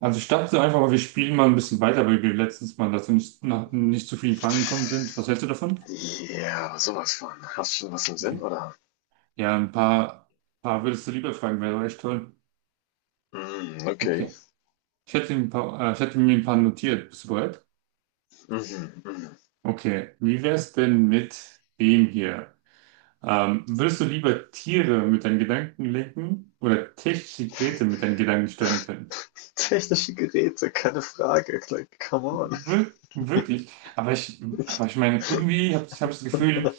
Also ich dachte so einfach mal, wir spielen mal ein bisschen weiter, weil wir letztens mal dazu nicht, noch nicht zu vielen Fragen gekommen sind. Was hältst du davon? Ja, sowas von. Hast schon was im Sinn, Okay. oder? Ja, paar würdest du lieber fragen, wäre doch echt toll. Mm, okay. Okay. Ich hätte mir ein paar notiert. Bist du bereit? Mhm, mhm. Okay. Wie wär's denn mit dem hier? Würdest du lieber Tiere mit deinen Gedanken lenken oder technische Geräte mit deinen Gedanken steuern können? Technische Geräte, keine Frage. Like, come on. Wir wirklich. Aber ich, Ich, aber ich meine, irgendwie hab ich das Gefühl,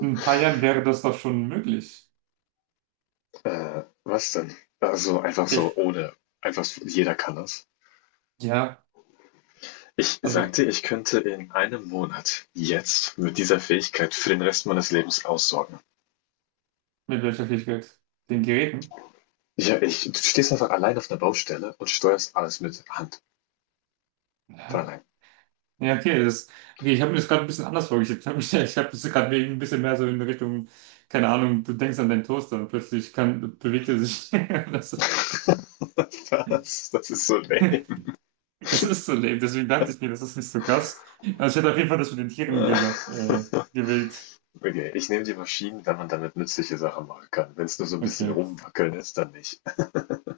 in ein paar Jahren wäre das doch schon möglich. Was denn? Also einfach so Fähig- ohne. Einfach so, jeder kann das. Ja, Ich also sagte, ich könnte in einem Monat jetzt mit dieser Fähigkeit für den Rest meines Lebens aussorgen. mit welcher Fähigkeit? Den Geräten? Ja, ich, du stehst einfach allein auf einer Baustelle und steuerst alles mit Hand. Von Ja, allein. Ja, okay, okay, ich habe mir das gerade ein bisschen anders vorgestellt. Ich habe das gerade ein bisschen mehr so in Richtung, keine Ahnung, du denkst an deinen Toaster und plötzlich bewegt er sich. Was? Das ist so lame. Das, das ist so lame, deswegen dachte ich mir, das ist nicht so krass. Also ich hätte auf jeden Fall das mit den Tieren Äh, gel- äh, gewählt. Okay, ich nehme die Maschinen, wenn man damit nützliche Sachen machen kann. Wenn es nur so ein Okay, bisschen okay, rumwackeln ist, dann nicht.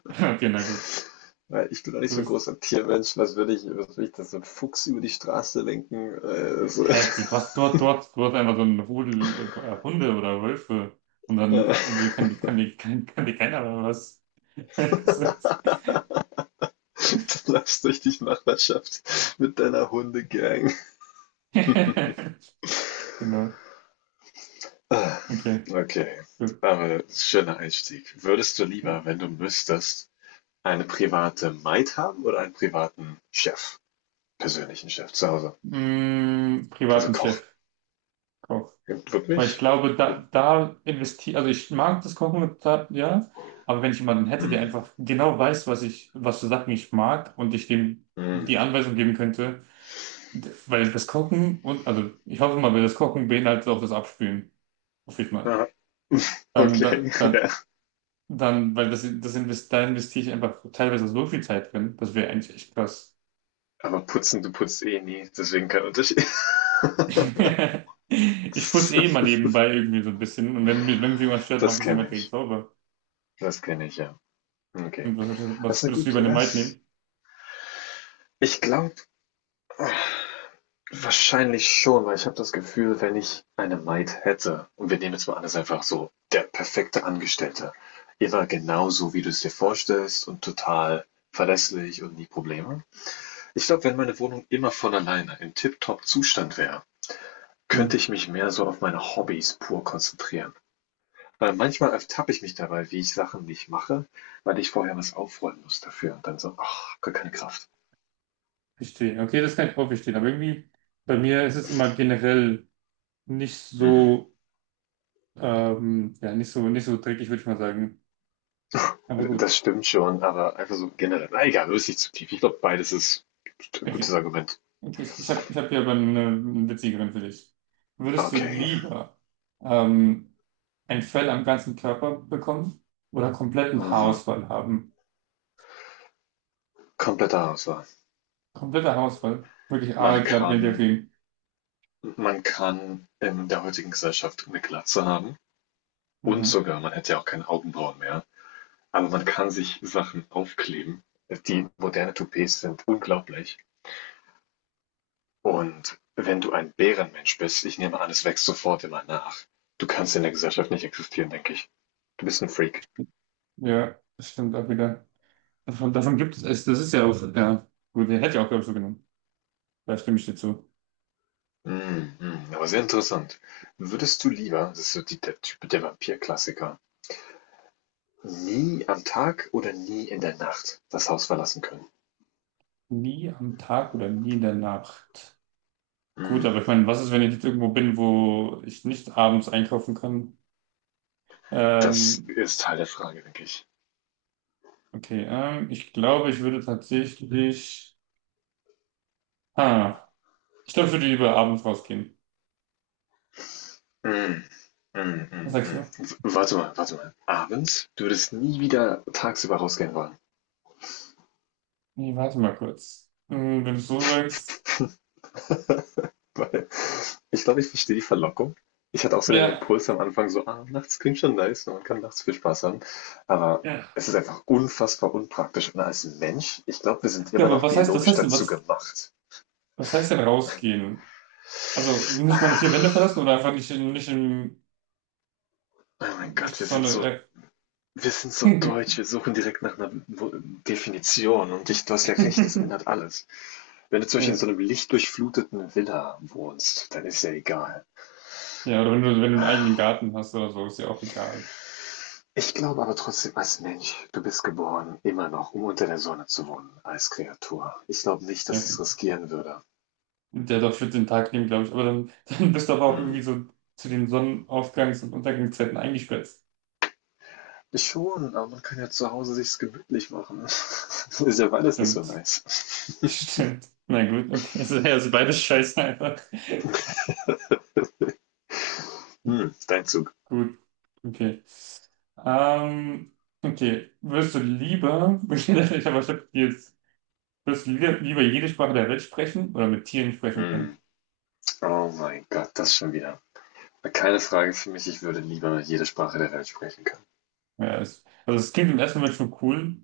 okay, na gut. Weil ich bin doch nicht Du so ein bist, großer Tiermensch. Was würde ich das so ein Fuchs über die Straße lenken? So. du hast dort einfach so einen Rudel Hunde oder Wölfe und Äh. dann kann dir keiner mehr was. Du läufst durch die Nachbarschaft mit deiner Hundegang. Genau. Ah, Okay, Okay, gut. aber schöner Einstieg. Würdest du lieber, wenn du müsstest, eine private Maid haben oder einen privaten Chef? Persönlichen Chef zu Hause. Also Privaten Koch. Chefkoch. Weil ich Wirklich? glaube, da investiere, also ich mag das Kochen, ja, aber wenn ich jemanden hätte, der Hm, einfach genau weiß, was für Sachen ich mag und ich dem die hm. Anweisung geben könnte, d- weil das Kochen und, Also ich hoffe mal, weil das Kochen beinhaltet auch das Abspülen, hoffe ich mal. Ja, Dann, dann, okay, dann, ja. dann, weil da investiere ich einfach teilweise so viel Zeit drin, das wäre eigentlich echt krass. Aber putzen, du putzt eh nie, deswegen kein Unterschied. Ich putze eh mal nebenbei irgendwie so ein bisschen. Und wenn mich irgendwas stört, mache ich Das es immer kenne direkt ich. sauber. Das kenne ich, ja. Okay. Und was Also würdest du gut, über eine Maid nehmen? ich glaube wahrscheinlich schon, weil ich habe das Gefühl, wenn ich eine Maid hätte, und wir nehmen jetzt mal an, das ist einfach so der perfekte Angestellte, immer genau so, wie du es dir vorstellst und total verlässlich und nie Probleme. Ich glaube, wenn meine Wohnung immer von alleine im tipptopp Zustand wäre, Hm, könnte ich mich mehr so auf meine Hobbys pur konzentrieren. Weil manchmal ertappe ich mich dabei, wie ich Sachen nicht mache, weil ich vorher was aufräumen muss dafür. Und dann so, ach, gar keine Kraft. verstehe. Okay, das kann ich auch verstehen. Aber irgendwie, bei mir ist es immer generell nicht Mhm. so, ja, nicht so dreckig, würde ich mal sagen. Aber gut. Das stimmt schon, aber einfach so generell. Na egal, löst sich zu tief. Ich glaube, beides ist ein gutes Okay. Argument. Okay, ich hab hier aber eine witzigeren für dich. Würdest du Okay. lieber ähm, ein Fell am ganzen Körper bekommen oder kompletten Mhm. Haarausfall haben? Kompletter Auswahl. Kompletter Haarausfall. Wirklich Man aalglatt, wenn der kann, ging. man kann in der heutigen Gesellschaft eine Glatze haben. Und Mhm. sogar, man hätte ja auch keine Augenbrauen mehr. Aber man kann sich Sachen aufkleben. Die moderne Toupets sind unglaublich. Und wenn du ein Bärenmensch bist, ich nehme an, es wächst sofort immer nach. Du kannst in der Gesellschaft nicht existieren, denke ich. Du bist ein Freak. Ja, das stimmt auch wieder. Davon gibt es, das ist ja auch, ja, gut, der hätte ich auch, glaube ich, so genommen. Da stimme ich dir zu. Mm, mm, aber sehr interessant. Würdest du lieber, das ist so die, der Typ der Vampir-Klassiker, nie am Tag oder nie in der Nacht das Haus verlassen können? Nie am Tag oder nie in der Nacht. Gut, Mm, aber ich meine, was ist, wenn ich jetzt irgendwo bin, wo ich nicht abends einkaufen kann? das Ähm, ist Teil der Frage, denke ich. okay, ich glaube, ich würde tatsächlich, ah, ich glaube, ich würde lieber abends rausgehen. Mhm. Mhm, Was mhm, sagst mhm. du? W- Warte mal, warte mal. Abends? Du würdest nie wieder tagsüber rausgehen wollen. Nee, warte mal kurz. Wenn du es so sagst, Weil ich glaube, ich verstehe die Verlockung. Ich hatte auch so den ja. Impuls am Anfang so, ah, nachts klingt schon nice und man kann nachts viel Spaß haben. Aber Ja. es ist einfach unfassbar unpraktisch. Und als Mensch, ich glaube, wir sind Ja, immer aber noch was biologisch heißt denn, dazu was, gemacht. was heißt denn rausgehen? Also nicht meine vier Wände verlassen oder einfach nicht in, nicht in, Oh mein Gott, nicht so eine, wir sind so äh, deutsch. Wir suchen direkt nach einer Wo- Definition. Und ich, du hast ja recht, das ändert alles. Wenn du zum Beispiel in ja. so einem lichtdurchfluteten Villa wohnst, dann ist ja egal. Ja, oder wenn du einen eigenen Garten hast oder so, ist ja auch egal. Ich glaube aber trotzdem als Mensch, du bist geboren immer noch, um unter der Sonne zu wohnen als Kreatur. Ich glaube nicht, Ja, dass ich's okay. riskieren würde. Der darf für den Tag nehmen, glaube ich. Aber dann, dann bist du aber auch Hm, irgendwie so zu den Sonnenaufgangs- und Untergangszeiten eingesperrt. schon, aber man kann ja zu Hause sich's gemütlich machen. Ist ja beides nicht so Stimmt. nice. Stimmt. Na gut, okay. Also, ja, also beides scheiße einfach. Hm, dein Zug. Gut. Okay. Ähm, okay. Würdest du lieber, ich hab jetzt, würdest du lieber jede Sprache der Welt sprechen oder mit Tieren sprechen Hm, können? oh mein Gott, das schon wieder. Keine Frage für mich, ich würde lieber jede Sprache der Welt sprechen können. Ja, also es klingt im ersten Moment schon cool,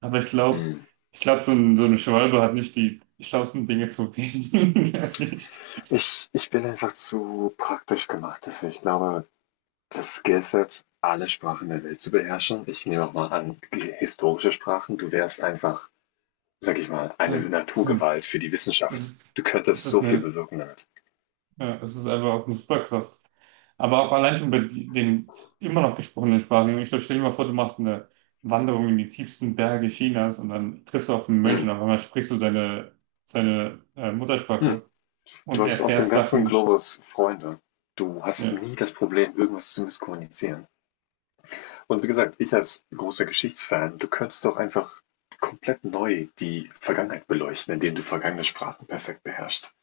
aber ich glaube, Hm, ich glaube, so eine Schwalbe hat nicht die schlauesten Dinge zu reden. Ehrlich. ich bin einfach zu praktisch gemacht dafür. Ich glaube, das Skill Set, alle Sprachen der Welt zu beherrschen. Ich nehme auch mal an, g- historische Sprachen. Du wärst einfach, sag ich mal, eine Das, das, Naturgewalt für die Wissenschaft. das, Du das könntest so ist viel eine bewirken damit. Ja, es ist einfach auch eine Superkraft. Aber auch allein schon bei den immer noch gesprochenen Sprachen. Ich stell dir mal vor, du machst eine Wanderung in die tiefsten Berge Chinas und dann triffst du auf einen Mönch Hm. und auf einmal sprichst du seine Hm. Muttersprache Du und hast auf dem erfährst ganzen Sachen. Globus Freunde. Du hast Ja, nie das Problem, irgendwas zu misskommunizieren. Und wie gesagt, ich als großer Geschichtsfan, du könntest doch einfach komplett neu die Vergangenheit beleuchten, indem du vergangene Sprachen perfekt beherrschst.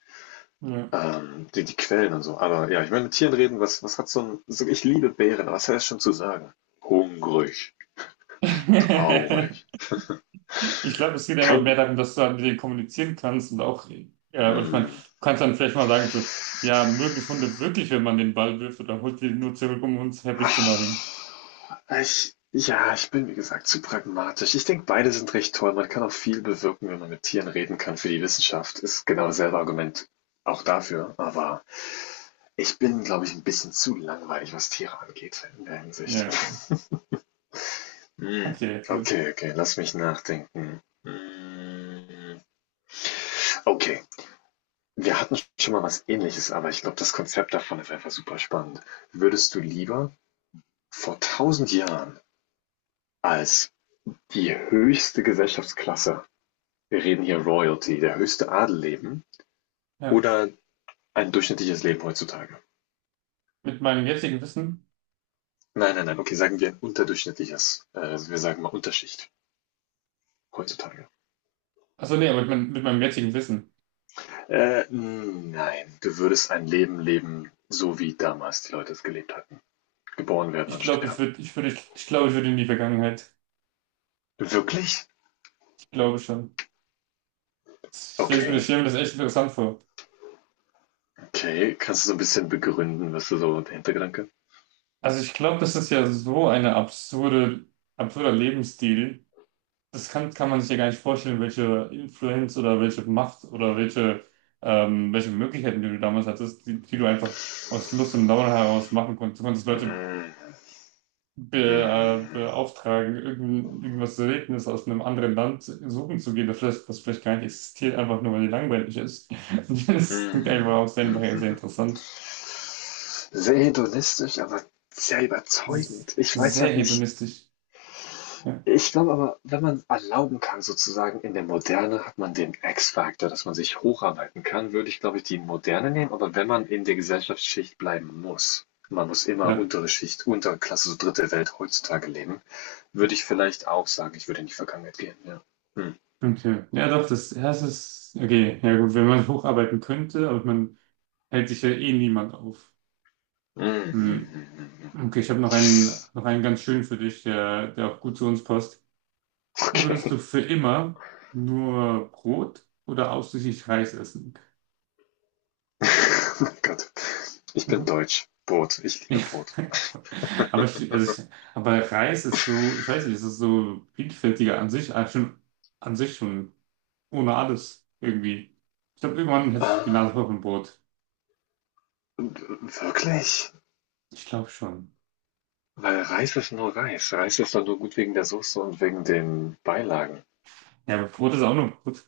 ja. Die, die Quellen und so. Aber ja, ich meine, mit Tieren reden, was, was hat so ein. So, ich liebe Bären, aber was hat das schon zu sagen? Hungrig, traurig. Ich glaube, es geht einfach mehr Kein. darum, dass du halt mit denen kommunizieren kannst und auch, und ich meine, du Mm. kannst dann vielleicht mal sagen, so, ja, mögen es Hunde wirklich, wenn man den Ball wirft oder holt die nur zurück, um uns happy zu machen. Ah, Ich, ja, ich bin wie gesagt zu pragmatisch. Ich denke, beide sind recht toll. Man kann auch viel bewirken, wenn man mit Tieren reden kann für die Wissenschaft. Ist genau dasselbe Argument auch dafür. Aber ich bin, glaube ich, ein bisschen zu langweilig, was Tiere angeht in der Hinsicht. Ja, okay. Hm. Okay, gut. Okay, okay, lass mich nachdenken. Hm. Okay, wir hatten schon mal was Ähnliches, aber ich glaube, das Konzept davon ist einfach super spannend. Würdest du lieber vor 1000 Jahren als die höchste Gesellschaftsklasse, wir reden hier Royalty, der höchste Adel leben, Ja. oder ein durchschnittliches Leben heutzutage? Mit meinem jetzigen Wissen? Nein, nein, nein, okay, sagen wir ein unterdurchschnittliches, wir sagen mal Unterschicht heutzutage. Achso, nee, aber mit meinem jetzigen Wissen. Nein, du würdest ein Leben leben, so wie damals die Leute es gelebt hatten. Geboren werden Ich und glaube, ich sterben. würde, ich würde, ich glaube, ich würde in die Vergangenheit. Wirklich? Ich glaube schon. Stell ich stelle mir das, Okay. stell mir das echt interessant vor. Okay, kannst du so ein bisschen begründen, was du so der Hintergedanke? Also ich glaube, das ist ja so eine absurder Lebensstil. Das kann man sich ja gar nicht vorstellen, welche Influenz oder welche Macht oder welche Möglichkeiten, die du damals hattest, die, die du einfach aus Lust und Laune heraus machen konntest. Du konntest Leute Hm, be, äh, mhm, beauftragen, irgendwas Seltenes aus einem anderen Land suchen zu gehen, das vielleicht, gar nicht existiert, einfach nur weil die langweilig ist. Das klingt einfach mhm, auch sehr, mhm, sehr sehr mhm. interessant. Sehr hedonistisch, aber sehr Das ist überzeugend. Ich weiß Sehr halt nicht hedonistisch. Ja, ich glaube aber, wenn man erlauben kann sozusagen, in der Moderne hat man den X-Faktor, dass man sich hocharbeiten kann, würde ich, glaube ich, die Moderne nehmen, aber wenn man in der Gesellschaftsschicht bleiben muss man muss immer ja, untere Schicht, untere Klasse, so dritte Welt heutzutage leben, würde ich vielleicht auch sagen, ich würde in die Vergangenheit gehen, ja. Mhm. okay. Ja, doch, das, ja, das ist, okay, ja gut, wenn man hocharbeiten könnte, aber man hält sich ja eh niemand auf. Mhm, mhm, Hm. mhm. Okay, ich habe noch einen ganz schönen für dich, der, der auch gut zu uns passt. Würdest Okay. du für immer nur Brot oder ausschließlich Reis essen? Gott. Ich bin Mhm. deutsch. Brot. Ich liebe Ja. Brot. Aber, ich, also ich, aber Reis ist so, ich weiß nicht, es ist so vielfältiger an sich schon ohne alles irgendwie. Ich glaube, irgendwann hätte ich die Ähm, Nase voll von Brot. Wirklich? Ich glaube schon. Weil Reis ist nur Reis. Reis ist doch nur gut wegen der Soße und wegen den Beilagen. Ja, aber Brot ist auch nur Brot.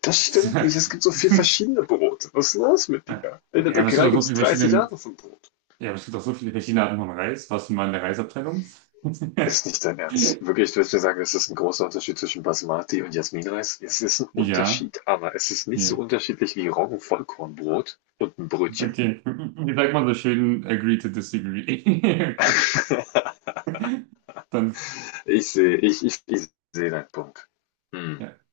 Das stimmt nicht. Es gibt so viel verschiedene Brote. Was ist los mit dir? In der Ja, Bäckerei gibt es 30 Arten von Brot. Aber es gibt auch so viele verschiedene Arten von Reis. Warst du mal in der Reisabteilung? Ist nicht dein Ernst. Wirklich, du willst mir sagen, es ist ein großer Unterschied zwischen Basmati und Jasminreis? Es ist ein Ja, Unterschied, aber es ist nicht so ja. unterschiedlich wie Roggenvollkornbrot und ein Brötchen. Okay. Wie sagt man so schön, agree to disagree? Okay. Dann. Ich sehe, ich sehe deinen Punkt. Hm. Ja.